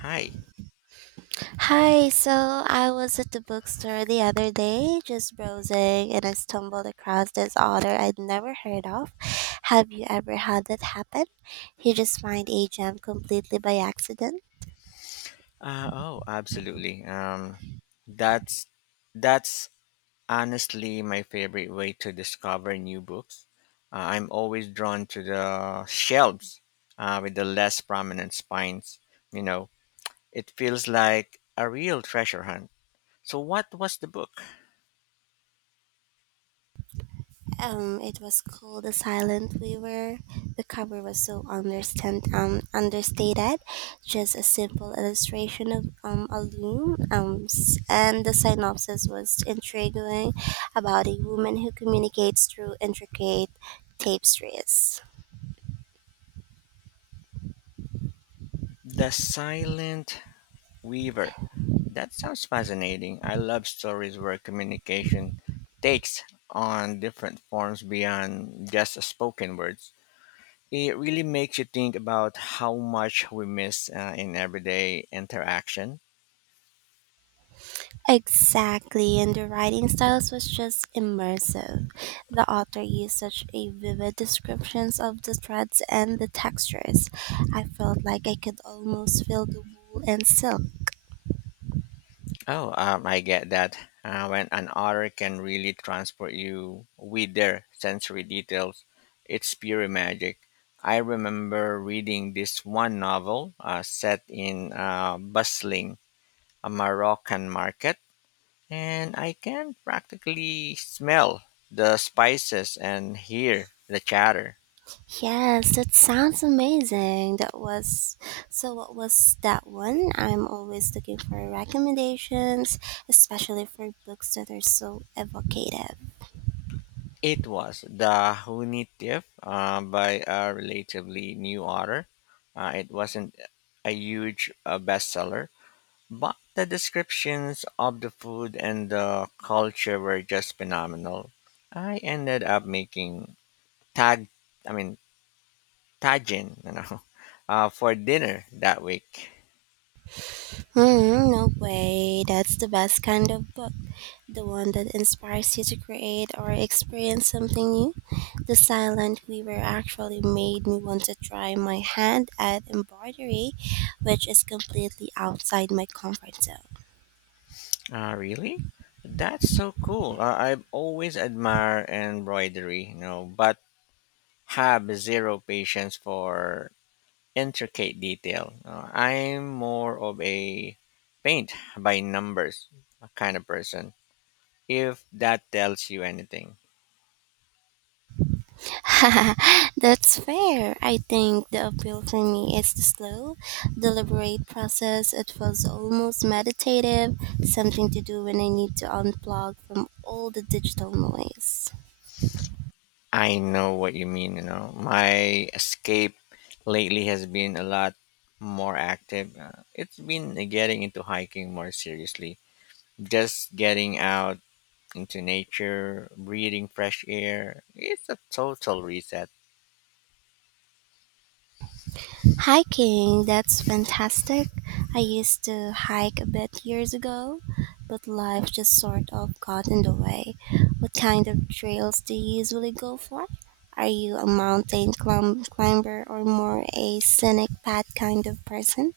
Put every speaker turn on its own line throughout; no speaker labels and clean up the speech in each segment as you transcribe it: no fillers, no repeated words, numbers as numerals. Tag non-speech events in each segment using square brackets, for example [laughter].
Hi.
Hi, so I was at the bookstore the other day just browsing and I stumbled across this author I'd never heard of. Have you ever had that happen? You just find a gem completely by accident?
Oh, absolutely. That's that's honestly my favorite way to discover new books. I'm always drawn to the shelves with the less prominent spines. You know, it feels like a real treasure hunt. So, what was the book?
It was called The Silent Weaver. The cover was so understand understated, just a simple illustration of a loom. And the synopsis was intriguing about a woman who communicates through intricate tapestries.
The Silent Weaver. That sounds fascinating. I love stories where communication takes on different forms beyond just spoken words. It really makes you think about how much we miss in everyday interaction.
Exactly, and the writing styles was just immersive. The author used such a vivid descriptions of the threads and the textures. I felt like I could almost feel the wool and silk.
Oh, I get that. When an author can really transport you with their sensory details, it's pure magic. I remember reading this one novel set in a bustling a Moroccan market, and I can practically smell the spices and hear the chatter.
Yes, that sounds amazing. That was so What was that one? I'm always looking for recommendations, especially for books that are so evocative.
It was the Hunitief by a relatively new author. It wasn't a huge bestseller, but the descriptions of the food and the culture were just phenomenal. I ended up making tag, I mean tagine, you know, [laughs] for dinner that week.
Hmm, no way. That's the best kind of book. The one that inspires you to create or experience something new. The Silent Weaver actually made me want to try my hand at embroidery, which is completely outside my comfort zone.
Really? That's so cool. I've always admired embroidery, you know, but have zero patience for intricate detail. I'm more of a paint by numbers kind of person. If that tells you anything,
[laughs] That's fair. I think the appeal for me is the slow, deliberate process. It feels almost meditative, something to do when I need to unplug from all the digital noise.
I know what you mean. You know, my escape lately has been a lot more active. It's been getting into hiking more seriously, just getting out into nature, breathing fresh air. It's a total reset.
Hiking, that's fantastic. I used to hike a bit years ago, but life just sort of got in the way. What kind of trails do you usually go for? Are you a climber or more a scenic path kind of person?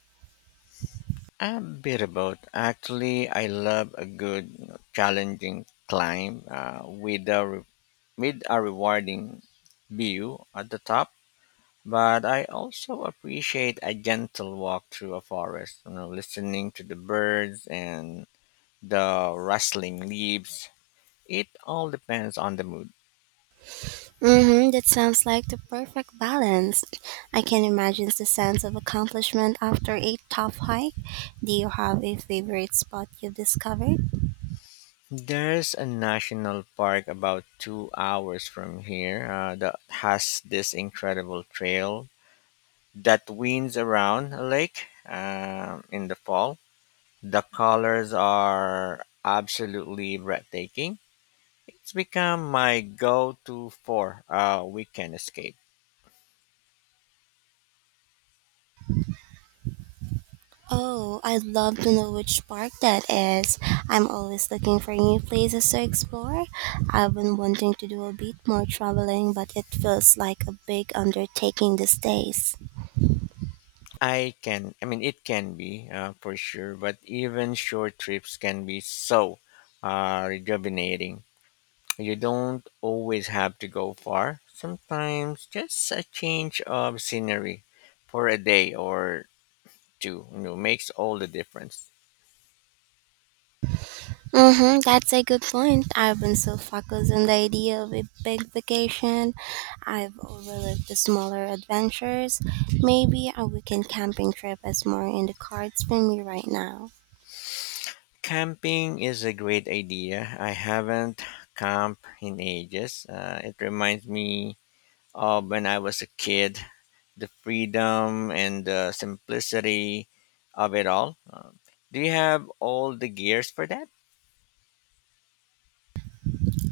A bit of both. Actually, I love a good, you know, challenging climb with a rewarding view at the top. But I also appreciate a gentle walk through a forest, you know, listening to the birds and the rustling leaves. It all depends on the mood.
Mm-hmm, that sounds like the perfect balance. I can imagine the sense of accomplishment after a tough hike. Do you have a favorite spot you've discovered?
There's a national park about 2 hours from here that has this incredible trail that winds around a lake in the fall. The colors are absolutely breathtaking. It's become my go-to for a weekend escape.
Oh, I'd love to know which park that is. I'm always looking for new places to explore. I've been wanting to do a bit more traveling, but it feels like a big undertaking these days.
I can, I mean, it can be for sure, but even short trips can be so rejuvenating. You don't always have to go far. Sometimes just a change of scenery for a day or two, you know, makes all the difference.
Mm-hmm, that's a good point. I've been so focused on the idea of a big vacation. I've overlooked the smaller adventures. Maybe a weekend camping trip is more in the cards for me right now.
Camping is a great idea. I haven't camped in ages. It reminds me of when I was a kid, the freedom and the simplicity of it all. Do you have all the gears for that?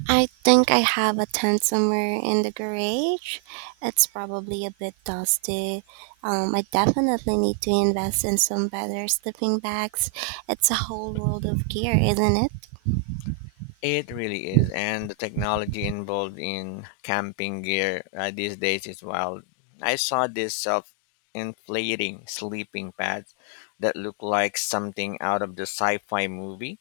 I think I have a tent somewhere in the garage. It's probably a bit dusty. I definitely need to invest in some better sleeping bags. It's a whole world of gear, isn't it?
It really is, and the technology involved in camping gear these days is wild. I saw this self-inflating sleeping pads that look like something out of the sci-fi movie.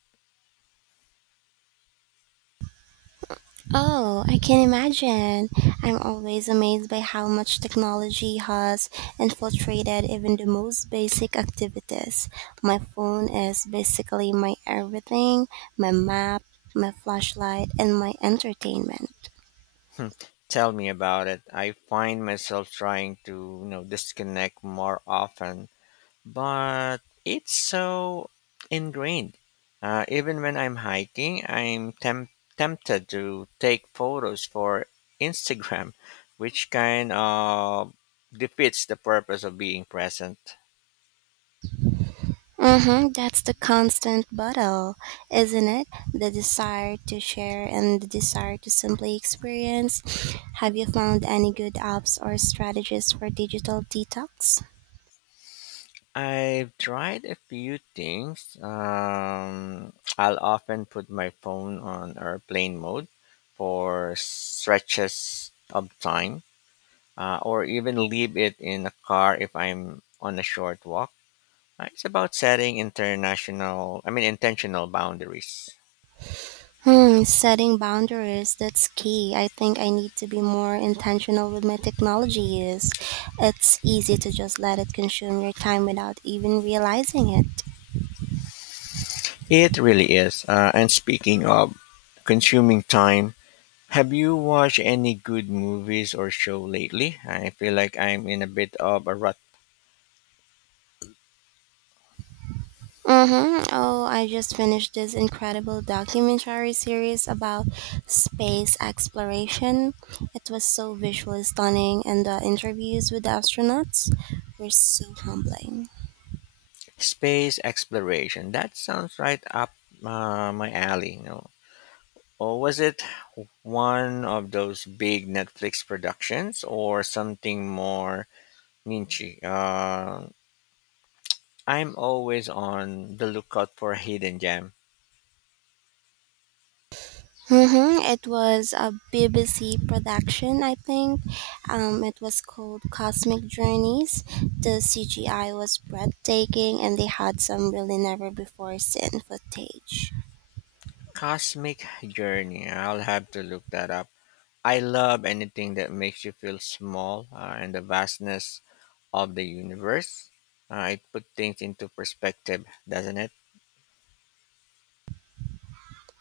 Oh, I can imagine. I'm always amazed by how much technology has infiltrated even the most basic activities. My phone is basically my everything, my map, my flashlight, and my entertainment.
Hmm, Tell me about it. I find myself trying to, you know, disconnect more often, but it's so ingrained. Even when I'm hiking, tempted to take photos for Instagram, which kind of defeats the purpose of being present.
Mm-hmm. That's the constant battle, isn't it? The desire to share and the desire to simply experience. Have you found any good apps or strategies for digital detox?
I've tried a few things. I'll often put my phone on airplane mode for stretches of time, or even leave it in the car if I'm on a short walk. It's about setting international, I mean, intentional boundaries.
Hmm, setting boundaries, that's key. I think I need to be more intentional with my technology use. It's easy to just let it consume your time without even realizing it.
It really is. And speaking of consuming time, have you watched any good movies or show lately? I feel like I'm in a bit of a rut.
Mm-hmm. Oh, I just finished this incredible documentary series about space exploration. It was so visually stunning, and the interviews with the astronauts were so humbling.
Space exploration. That sounds right up my alley. You know. Or was it one of those big Netflix productions or something more niche? I'm always on the lookout for a hidden gem.
Mm-hmm. It was a BBC production, I think. It was called Cosmic Journeys. The CGI was breathtaking, and they had some really never before seen footage.
Cosmic Journey. I'll have to look that up. I love anything that makes you feel small and the vastness of the universe. It puts things into perspective, doesn't it?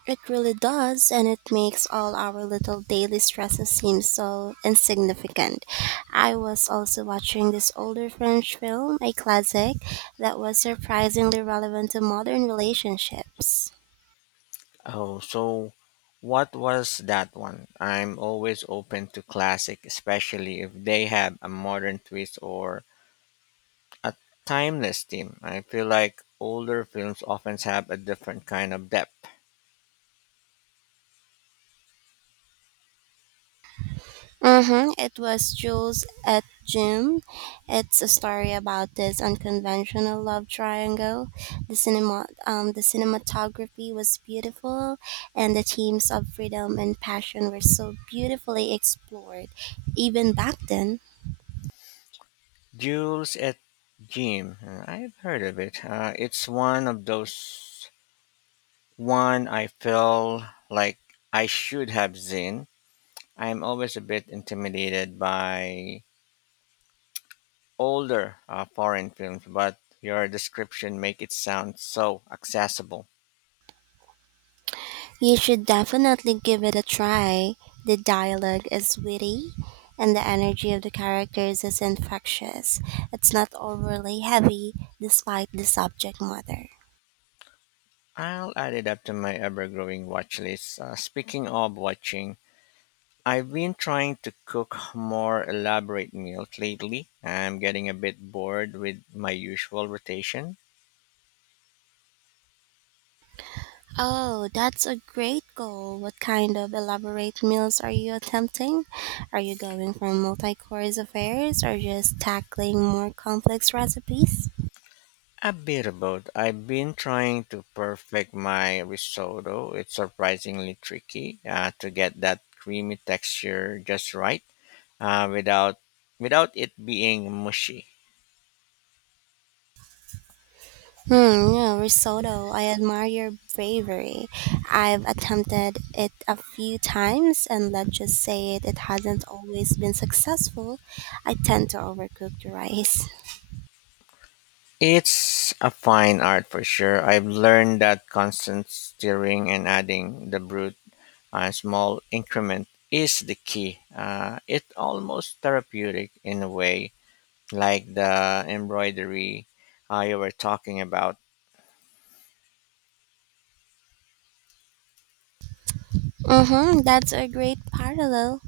It really does, and it makes all our little daily stresses seem so insignificant. I was also watching this older French film, a classic, that was surprisingly relevant to modern relationships.
Oh, so what was that one? I'm always open to classic, especially if they have a modern twist or a timeless theme. I feel like older films often have a different kind of depth.
Mm-hmm. It was Jules at Jim. It's a story about this unconventional love triangle. The cinematography was beautiful, and the themes of freedom and passion were so beautifully explored, even back then.
Jules et Jim, I've heard of it. It's one of those one I feel like I should have seen. I'm always a bit intimidated by older foreign films, but your description make it sound so accessible.
You should definitely give it a try. The dialogue is witty, and the energy of the characters is infectious. It's not overly heavy, despite the subject matter.
I'll add it up to my ever-growing watch list. Speaking of watching, I've been trying to cook more elaborate meals lately. I'm getting a bit bored with my usual rotation.
Oh, that's a great goal. What kind of elaborate meals are you attempting? Are you going for multi course affairs or just tackling more complex recipes?
A bit of both. I've been trying to perfect my risotto. It's surprisingly tricky to get that creamy texture just right uh, without without it being mushy.
Hmm, yeah, risotto. I admire your bravery. I've attempted it a few times, and let's just say it hasn't always been successful. I tend to overcook the rice.
It's a fine art for sure. I've learned that constant stirring and adding the brute a small increment is the key. It's almost therapeutic in a way, like the embroidery you were talking about.
Mm-hmm, that's a great parallel.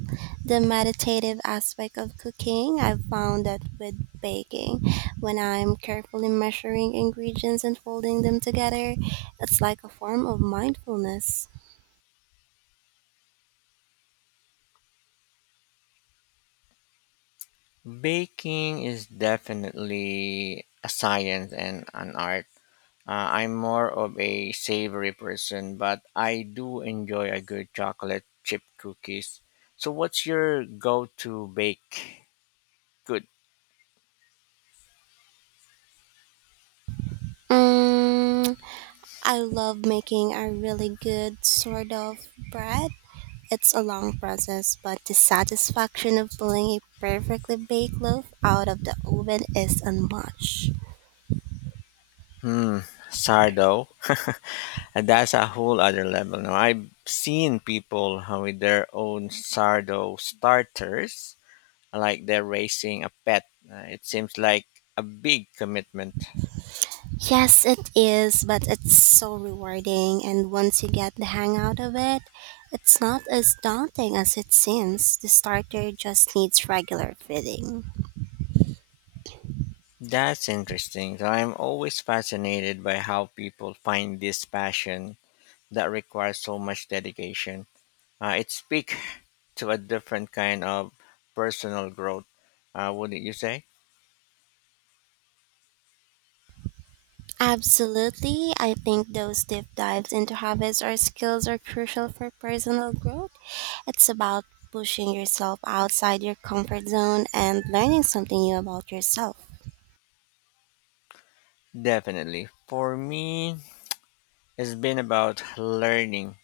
The meditative aspect of cooking, I've found that with baking, when I'm carefully measuring ingredients and folding them together, it's like a form of mindfulness.
Baking is definitely a science and an art. I'm more of a savory person, but I do enjoy a good chocolate chip cookies. So, what's your go-to bake? Good.
Mm, I love making a really good sort of bread. It's a long process, but the satisfaction of pulling a perfectly baked loaf out of the oven is unmatched.
Hmm, sourdough. [laughs] And that's a whole other level. Now, I've seen people with their own sourdough starters, like they're raising a pet. It seems like a big commitment.
Yes, it is, but it's so rewarding, and once you get the hang out of it, it's not as daunting as it seems. The starter just needs regular feeding.
That's interesting. So I'm always fascinated by how people find this passion that requires so much dedication. It speaks [laughs] to a different kind of personal growth, wouldn't you say?
Absolutely, I think those deep dives into habits or skills are crucial for personal growth. It's about pushing yourself outside your comfort zone and learning something new about yourself.
Definitely. For me, it's been about learning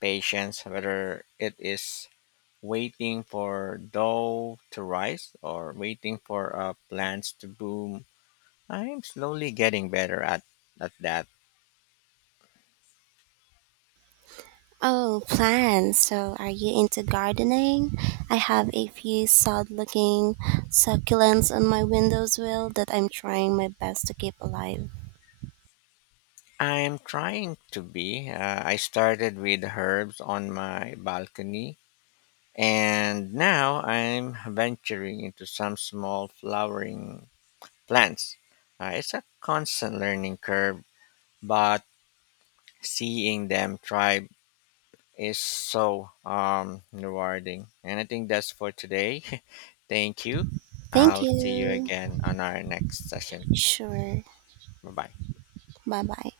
patience, whether it is waiting for dough to rise or waiting for plants to bloom. I'm slowly getting better at that.
Oh, plants. So, are you into gardening? I have a few sad looking succulents on my windows wheel that I'm trying my best to keep alive.
I'm trying to be. I started with herbs on my balcony, and now I'm venturing into some small flowering plants. It's a constant learning curve, but seeing them thrive is so rewarding. And I think that's for today. [laughs] Thank you.
Thank
I'll see you
you.
again on our next session.
Sure.
Bye bye.
Bye bye.